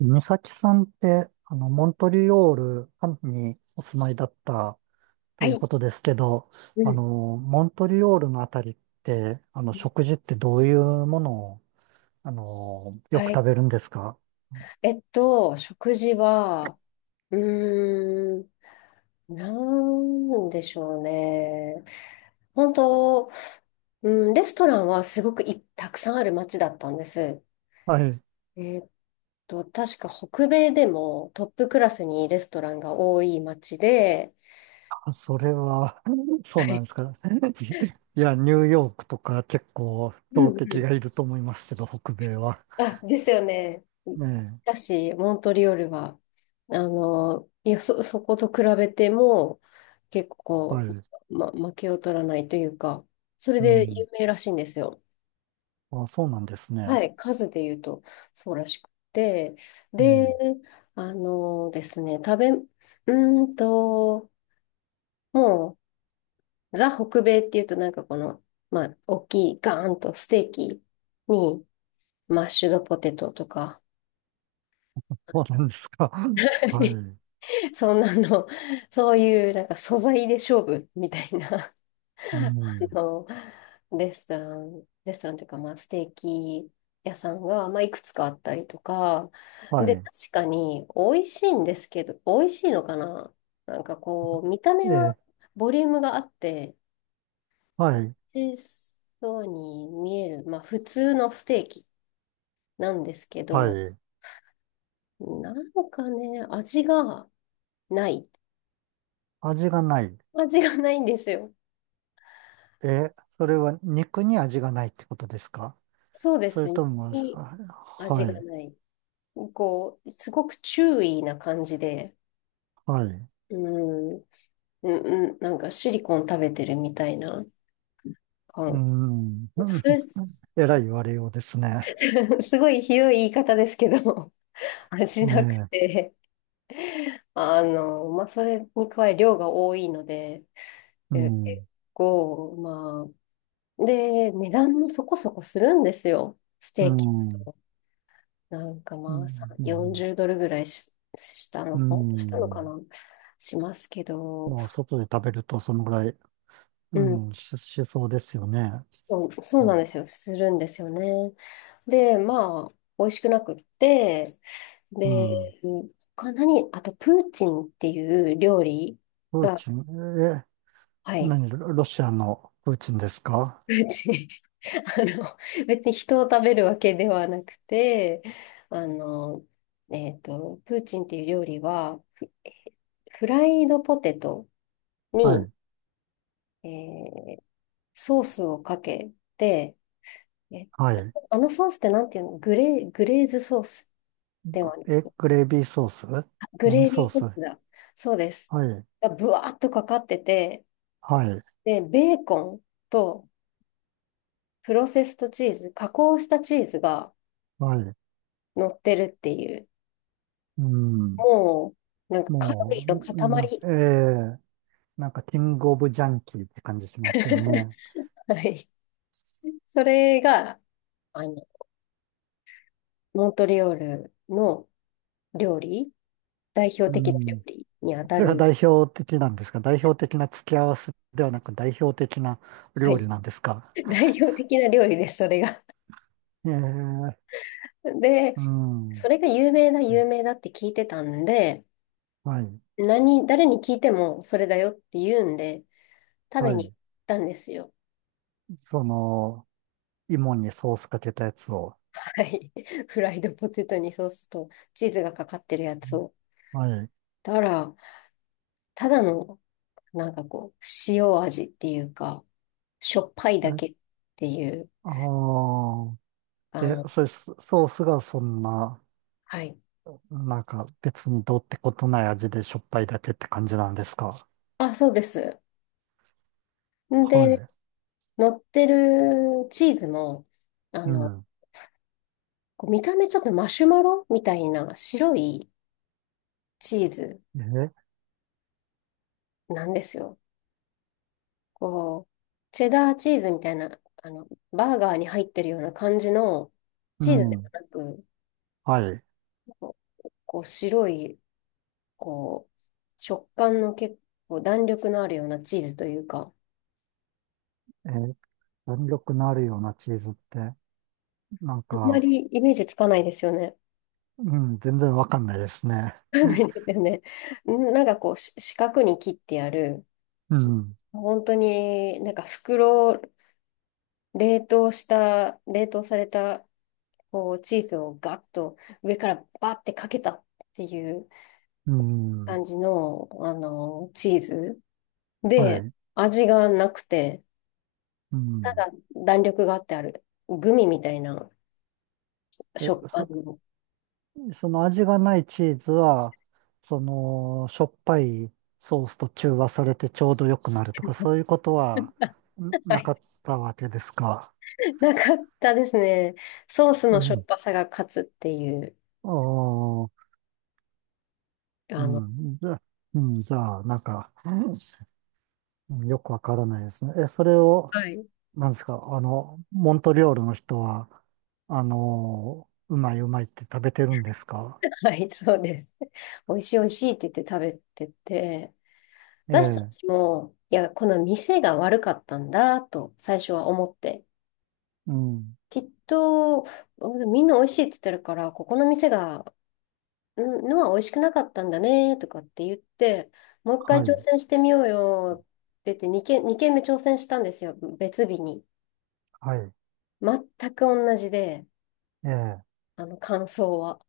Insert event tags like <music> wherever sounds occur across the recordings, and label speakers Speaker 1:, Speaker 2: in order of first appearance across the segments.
Speaker 1: 美咲さんって、モントリオールにお住まいだった
Speaker 2: は
Speaker 1: という
Speaker 2: い。
Speaker 1: ことですけど、
Speaker 2: うん。
Speaker 1: モントリオールのあたりって、食事ってどういうものを、よ
Speaker 2: は
Speaker 1: く
Speaker 2: い。
Speaker 1: 食べるんですか？
Speaker 2: 食事は、うーん、なんでしょうね。本当、うん、レストランはすごくたくさんある街だったんです。
Speaker 1: はい。
Speaker 2: えっ確か北米でもトップクラスにレストランが多い街で、
Speaker 1: あ、それは、<laughs> そ
Speaker 2: は
Speaker 1: うなん
Speaker 2: い。
Speaker 1: ですか。<laughs> いや、ニューヨークとか結構
Speaker 2: うう
Speaker 1: 強
Speaker 2: んう
Speaker 1: 敵が
Speaker 2: ん
Speaker 1: いると思いますけど、北米は。
Speaker 2: あ、ですよね。し
Speaker 1: ね
Speaker 2: かし、モントリオールは、そこと比べても、結
Speaker 1: え。
Speaker 2: 構こ
Speaker 1: はい。
Speaker 2: 負けを取らないというか、それ
Speaker 1: う
Speaker 2: で有
Speaker 1: ん。
Speaker 2: 名らしいんですよ。
Speaker 1: あ、そうなんですね。
Speaker 2: はい、数で言うと、そうらしくて。
Speaker 1: う
Speaker 2: で、
Speaker 1: ん。
Speaker 2: あのですね、食べ、うーんと、もう、ザ・北米っていうと、なんかこの、まあ、大きい、ガーンとステーキに、マッシュドポテトとか、
Speaker 1: そうなんですか。<laughs> は
Speaker 2: <laughs>
Speaker 1: い。
Speaker 2: そんなの、<laughs> そういうなんか素材で勝負みたいな、<laughs>
Speaker 1: うん。
Speaker 2: の、レストランというか、まあ、ステーキ屋さんが、まあ、いくつかあったりとか、
Speaker 1: は
Speaker 2: で、
Speaker 1: い。
Speaker 2: 確かに美味しいんですけど、美味しいのかな。なんかこう、見た
Speaker 1: え
Speaker 2: 目は
Speaker 1: え、
Speaker 2: ボリュームがあって、
Speaker 1: はい、
Speaker 2: 美味しそうに見える、まあ、普通のステーキなんですけ
Speaker 1: は
Speaker 2: ど、
Speaker 1: い。
Speaker 2: なんかね、味がない。
Speaker 1: 味がない。
Speaker 2: 味がないんですよ。
Speaker 1: え、それは肉に味がないってことですか？
Speaker 2: そうで
Speaker 1: それ
Speaker 2: すね。
Speaker 1: とも、あ、は
Speaker 2: 味が
Speaker 1: い、
Speaker 2: ない。こう、すごく注意な感じで、
Speaker 1: はい。う
Speaker 2: うん、うん、うんなんかシリコン食べてるみたいな感。
Speaker 1: ん。
Speaker 2: <laughs>
Speaker 1: <laughs>
Speaker 2: す
Speaker 1: えらい言われようですね。
Speaker 2: ごいひどい言い方ですけど、<laughs> 味
Speaker 1: え
Speaker 2: なく
Speaker 1: え、
Speaker 2: て、あの、まあ、それに加え量が多いので、
Speaker 1: う
Speaker 2: 結
Speaker 1: ん、
Speaker 2: 構、値段もそこそこするんですよ、ス
Speaker 1: う
Speaker 2: テーキだ
Speaker 1: ん、うん、
Speaker 2: と。なんか
Speaker 1: う
Speaker 2: まあ、
Speaker 1: ん。
Speaker 2: 40ドルぐらいし、した
Speaker 1: う
Speaker 2: の、したのか
Speaker 1: ん、
Speaker 2: な、しますけど、
Speaker 1: まあ、外で食べるとそのぐらい、
Speaker 2: う
Speaker 1: う
Speaker 2: ん。
Speaker 1: ん、しそうですよね。
Speaker 2: そう
Speaker 1: う
Speaker 2: なんで
Speaker 1: ん、
Speaker 2: すよ。するんですよね。で、まあ、美味しくなくって、
Speaker 1: う
Speaker 2: で、
Speaker 1: ん。
Speaker 2: あと、プーチンっていう料理
Speaker 1: プー
Speaker 2: が、
Speaker 1: チン、え、
Speaker 2: はい、
Speaker 1: 何、ロロシアのプーチンですか？
Speaker 2: プーチン。<laughs> あの、別に人を食べるわけではなくて、あの、プーチンっていう料理は、フライドポテト
Speaker 1: は
Speaker 2: に、
Speaker 1: い、
Speaker 2: えーソースをかけて、えっ
Speaker 1: はい。
Speaker 2: あのソースってなんていうの。グレーズソースで
Speaker 1: か。
Speaker 2: はない。
Speaker 1: え、グレービーソース？
Speaker 2: グ
Speaker 1: 何
Speaker 2: レー
Speaker 1: ソ
Speaker 2: ビ
Speaker 1: ー
Speaker 2: ーソ
Speaker 1: ス？
Speaker 2: ー
Speaker 1: は
Speaker 2: スだ。そうです。
Speaker 1: い、
Speaker 2: がぶわーっとかかってて、
Speaker 1: はい、
Speaker 2: で、ベーコンとプロセストチーズ、加工したチーズが
Speaker 1: はい。
Speaker 2: 乗ってるっていう、
Speaker 1: うん。
Speaker 2: もう、なんかカロリー
Speaker 1: も
Speaker 2: の
Speaker 1: う、え
Speaker 2: 塊。
Speaker 1: え、なんかキングオブジャンキーって感じしますよね。
Speaker 2: <laughs> はい。それが、あの、モントリオールの料理、代表
Speaker 1: う
Speaker 2: 的な料
Speaker 1: ん。
Speaker 2: 理にあた
Speaker 1: それ
Speaker 2: る
Speaker 1: が
Speaker 2: ん。
Speaker 1: 代表的なんですか？代表的な付き合わせではなく代表的な
Speaker 2: は
Speaker 1: 料
Speaker 2: い。
Speaker 1: 理なんですか？
Speaker 2: <laughs> 代表的な料理です、それが。
Speaker 1: ええ。
Speaker 2: <laughs> で、
Speaker 1: う
Speaker 2: そ
Speaker 1: ん。
Speaker 2: れが有名だって聞いてたんで、
Speaker 1: はい、
Speaker 2: 誰に聞いてもそれだよって言うんで、食
Speaker 1: は
Speaker 2: べ
Speaker 1: い。
Speaker 2: に行ったんですよ。
Speaker 1: その、芋にソースかけたやつを。
Speaker 2: はい。<laughs> フライドポテトにソースとチーズがかかってるやつを。
Speaker 1: はい。
Speaker 2: たら、ただの、なんかこう、塩味っていうか、しょっぱいだけっ
Speaker 1: え、
Speaker 2: ていう、
Speaker 1: ああ、
Speaker 2: あ
Speaker 1: え、
Speaker 2: の、
Speaker 1: それ、ソースがそんな、
Speaker 2: はい。
Speaker 1: なんか別にどうってことない味でしょっぱいだけって感じなんですか。
Speaker 2: あ、そうです。
Speaker 1: は
Speaker 2: で、
Speaker 1: い。
Speaker 2: 乗ってるチーズも、あ
Speaker 1: う
Speaker 2: の、
Speaker 1: ん。
Speaker 2: こう見た目ちょっとマシュマロみたいな白いチーズ
Speaker 1: え、
Speaker 2: なんですよ。こう、チェダーチーズみたいな、あの、バーガーに入ってるような感じの
Speaker 1: う
Speaker 2: チーズでも
Speaker 1: ん。
Speaker 2: なく、
Speaker 1: はい。
Speaker 2: こう、こう白い、こう、食感の結構弾力のあるようなチーズというか、
Speaker 1: え、弾力のあるようなチーズって、なん
Speaker 2: あんま
Speaker 1: か、
Speaker 2: りイメージつかないですよね。
Speaker 1: うん、全然わかんないですね。
Speaker 2: <laughs> つかないで
Speaker 1: <laughs>
Speaker 2: すよね。なんかこう、四角に切ってやる、
Speaker 1: うん。
Speaker 2: 本当になんか袋、冷凍された、こう、チーズをガッと上からバッてかけたっていう、
Speaker 1: うん。
Speaker 2: 感じの、あの、チーズ
Speaker 1: は
Speaker 2: で、
Speaker 1: い。
Speaker 2: 味がなくて、
Speaker 1: う
Speaker 2: た
Speaker 1: ん。
Speaker 2: だ弾力があってある、グミみたいな
Speaker 1: え、
Speaker 2: 食感の、
Speaker 1: その味がないチーズは、その、しょっぱいソースと中和されてちょうど良くなるとか、そういうことはん
Speaker 2: <laughs> は
Speaker 1: な
Speaker 2: い、
Speaker 1: かったわけですか。
Speaker 2: なかったですね。ソース
Speaker 1: う
Speaker 2: のしょっ
Speaker 1: ん。
Speaker 2: ぱさが勝つっていう、
Speaker 1: ああ。う
Speaker 2: あの、
Speaker 1: ん。じゃあ、うん、じゃあ、なんか、うん、よくわからないですね。え、それを、
Speaker 2: はい、
Speaker 1: なんですか、モントリオールの人は、うまいうまいって食べてるんですか？
Speaker 2: はい、そうです。美味しい美味しいって言って食べてて、
Speaker 1: え
Speaker 2: 私た
Speaker 1: え、
Speaker 2: ちも、いや、この店が悪かったんだと最初は思って、
Speaker 1: うん、
Speaker 2: きっと、みんな美味しいって言ってるから、ここの店がんのは美味しくなかったんだねとかって言って、もう一回
Speaker 1: は
Speaker 2: 挑
Speaker 1: い、
Speaker 2: 戦してみようよって言って2件二軒目挑戦したんですよ、別日に。
Speaker 1: はい、
Speaker 2: 全く同じで、
Speaker 1: ええ、
Speaker 2: あの感想は。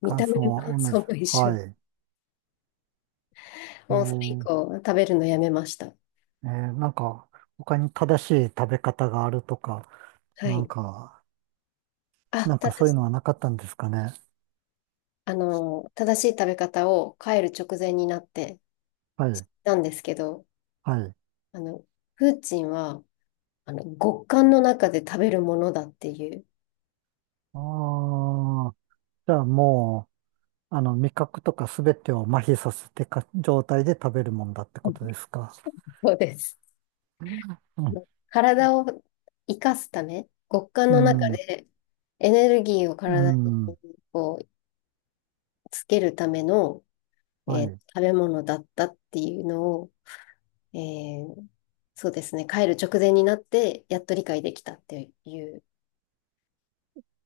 Speaker 2: 見
Speaker 1: 感
Speaker 2: た目
Speaker 1: 想
Speaker 2: の
Speaker 1: は
Speaker 2: 感
Speaker 1: 同
Speaker 2: 想
Speaker 1: じ。
Speaker 2: も一緒
Speaker 1: は
Speaker 2: で。
Speaker 1: い。ええ、
Speaker 2: もうそれ以降、食べるのやめました。
Speaker 1: ええ、なんか、他に正しい食べ方があるとか、
Speaker 2: は
Speaker 1: なん
Speaker 2: い。
Speaker 1: か、
Speaker 2: あ、
Speaker 1: なん
Speaker 2: た
Speaker 1: か
Speaker 2: だ
Speaker 1: そういう
Speaker 2: し、
Speaker 1: のはなかったんですかね。
Speaker 2: あの、正しい食べ方を帰る直前になって
Speaker 1: はい、
Speaker 2: たんですけど、
Speaker 1: はい。
Speaker 2: あの、プーチンは、あの、極寒の中で食べるものだっていう。
Speaker 1: ああ、じゃあもう、味覚とかすべてを麻痺させてか、状態で食べるもんだってことですか。
Speaker 2: そうです。
Speaker 1: うん、
Speaker 2: 体を生かすため、極寒
Speaker 1: う
Speaker 2: の中
Speaker 1: ん、
Speaker 2: でエネルギーを
Speaker 1: う
Speaker 2: 体に
Speaker 1: ん。
Speaker 2: こうつけるための、
Speaker 1: は
Speaker 2: えー
Speaker 1: い。
Speaker 2: 食べ物だったっていうのを、えーそうですね、帰る直前になってやっと理解できたっていう。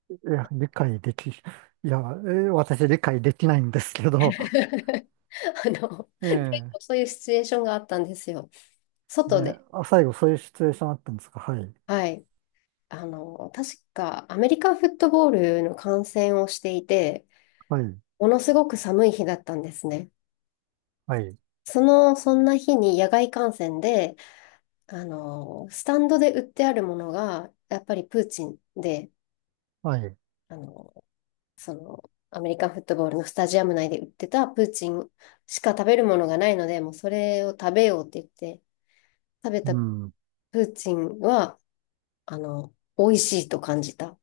Speaker 1: いや、理解
Speaker 2: <laughs>
Speaker 1: でき、いや、私理解できないんですけど、
Speaker 2: あの、結構
Speaker 1: <laughs> ええ
Speaker 2: そういうシチュエーションがあったんですよ。
Speaker 1: え
Speaker 2: 外
Speaker 1: え
Speaker 2: で、
Speaker 1: あ、最後そういうシチュエーションあったんですか。はい、
Speaker 2: はい。あの、確かアメリカンフットボールの観戦をしていて、
Speaker 1: はい、
Speaker 2: ものすごく寒い日だったんですね。
Speaker 1: はい、
Speaker 2: そんな日に野外観戦で、あの、スタンドで売ってあるものが、やっぱりプーチンで、
Speaker 1: はい。
Speaker 2: あの、その、アメリカンフットボールのスタジアム内で売ってたプーチンしか食べるものがないので、もうそれを食べようって言って、食べた
Speaker 1: う
Speaker 2: プ
Speaker 1: ん、
Speaker 2: ーチンは、あの、美味しいと感じた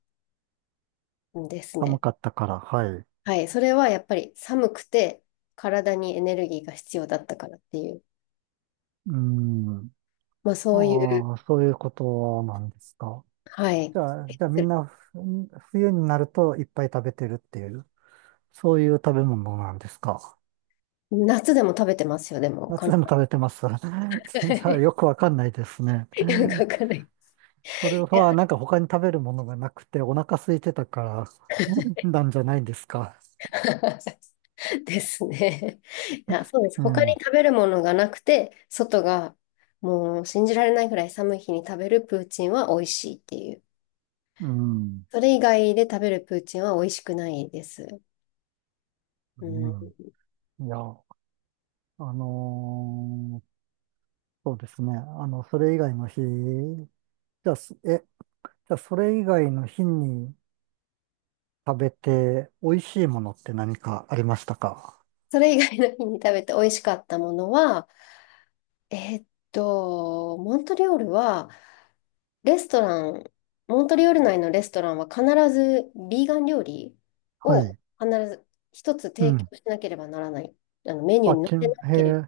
Speaker 2: んです
Speaker 1: 寒
Speaker 2: ね。
Speaker 1: かったから、はい。
Speaker 2: はい。それはやっぱり寒くて、体にエネルギーが必要だったからっていう、
Speaker 1: うん、
Speaker 2: まあそういう、
Speaker 1: ああ、そういうことなんですか。
Speaker 2: はい。
Speaker 1: じゃあ、みんな冬になるといっぱい食べてるっていう。そういう食べ物なんですか。
Speaker 2: 夏でも食べてますよ、でも。
Speaker 1: 夏でも食べてます。<laughs> じ
Speaker 2: <laughs>
Speaker 1: ゃあ
Speaker 2: よ
Speaker 1: よくわかんないですね。
Speaker 2: くわかんない。
Speaker 1: それ
Speaker 2: い
Speaker 1: は
Speaker 2: や。
Speaker 1: なんか他に食べるものがなくてお腹空いてたから <laughs> なんじゃないんですか。
Speaker 2: <laughs> ですね。いや、そうです。
Speaker 1: う
Speaker 2: 他に
Speaker 1: ん、
Speaker 2: 食べるものがなくて、外がもう信じられないぐらい寒い日に食べるプーチンは美味しいっていう。
Speaker 1: うん、
Speaker 2: それ以外で食べるプーチンは美味しくないです。
Speaker 1: う
Speaker 2: うん。
Speaker 1: ん。いや、のーそうですね。それ以外の日、ゃあ、すえ、じゃあそれ以外の日に食べて美味しいものって何かありましたか？
Speaker 2: それ以外の日に食べて美味しかったものは、えーっと、レストラン、モントリオール内のレストランは必ずビーガン料理
Speaker 1: は
Speaker 2: を
Speaker 1: い。
Speaker 2: 必ず一つ
Speaker 1: う
Speaker 2: 提
Speaker 1: ん。
Speaker 2: 供しなければならない。あのメニュー
Speaker 1: あ、
Speaker 2: に載せな
Speaker 1: へ
Speaker 2: けれ
Speaker 1: え。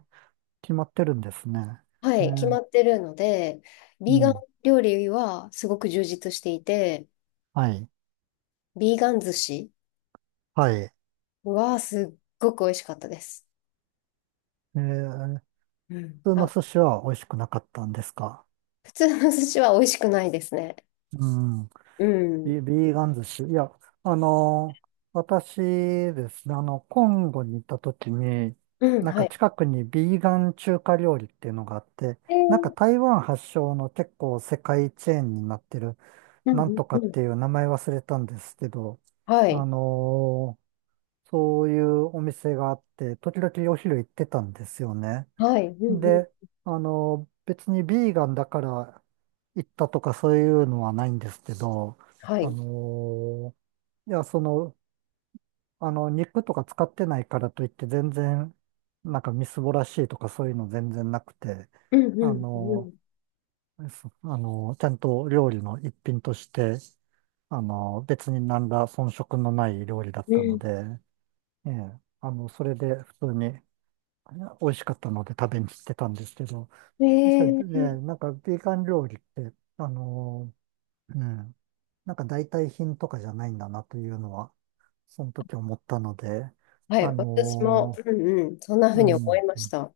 Speaker 1: 決まってるんですね。
Speaker 2: ば、は
Speaker 1: え
Speaker 2: い、決ま
Speaker 1: ー、
Speaker 2: ってるので、
Speaker 1: う
Speaker 2: ビーガン
Speaker 1: ん。
Speaker 2: 料理はすごく充実していて、
Speaker 1: はい。
Speaker 2: ビーガン寿司
Speaker 1: はい。
Speaker 2: はすっごく美味しかったです。
Speaker 1: ー、
Speaker 2: うん。
Speaker 1: 普通の
Speaker 2: あ、
Speaker 1: 寿司は美味しくなかったんですか？
Speaker 2: 普通の寿司は美味しくないですね。
Speaker 1: うん。
Speaker 2: うん。
Speaker 1: ビーガン寿司。いや、私ですね、コンゴに行った時に、
Speaker 2: うん、
Speaker 1: なん
Speaker 2: は
Speaker 1: か
Speaker 2: い。
Speaker 1: 近くにビーガン中華料理っていうのがあって、
Speaker 2: え
Speaker 1: なんか
Speaker 2: ー、
Speaker 1: 台湾発祥の結構世界チェーンになってる、
Speaker 2: うん、
Speaker 1: なん
Speaker 2: うん、
Speaker 1: と
Speaker 2: う
Speaker 1: かっ
Speaker 2: ん。
Speaker 1: ていう名前忘れたんですけど、
Speaker 2: は
Speaker 1: あ
Speaker 2: い。
Speaker 1: のーそういうお店があって、時々お昼行ってたんですよね。
Speaker 2: はい。うん、う
Speaker 1: で、
Speaker 2: ん。
Speaker 1: 別にビーガンだから行ったとかそういうのはないんですけど、
Speaker 2: は
Speaker 1: あ
Speaker 2: い。
Speaker 1: の、いや、肉とか使ってないからといって全然、なんかみすぼらしいとかそういうの全然なくて、
Speaker 2: うん、う
Speaker 1: あ
Speaker 2: ん、う
Speaker 1: の、
Speaker 2: ん。
Speaker 1: そあの、ちゃんと料理の一品として、別に何ら遜色のない料理だっ
Speaker 2: う
Speaker 1: たの
Speaker 2: ん
Speaker 1: で、ええ、それで普通に美味しかったので食べに行ってたんですけど、確か
Speaker 2: え
Speaker 1: にね、
Speaker 2: え
Speaker 1: なんかビーガン料理って、うん、なんか代替品とかじゃないんだなというのは、その時思ったので、
Speaker 2: は
Speaker 1: あ
Speaker 2: い、私も、
Speaker 1: の、
Speaker 2: うんうん、そんな風
Speaker 1: う
Speaker 2: に思い
Speaker 1: ん、
Speaker 2: ました。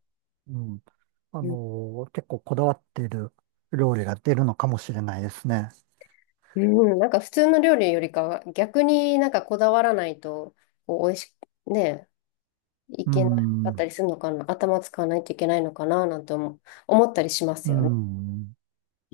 Speaker 1: うん、
Speaker 2: うん、
Speaker 1: 結構こだわっている料理が出るのかもしれないですね。
Speaker 2: うん。なんか普通の料理よりかは、逆になんかこだわらないと、こう、美味しく、ね、い
Speaker 1: う
Speaker 2: けなかった
Speaker 1: ん、
Speaker 2: りするのかな、頭使わないといけないのかな、なんて思、思ったりします
Speaker 1: う
Speaker 2: よね。
Speaker 1: ん。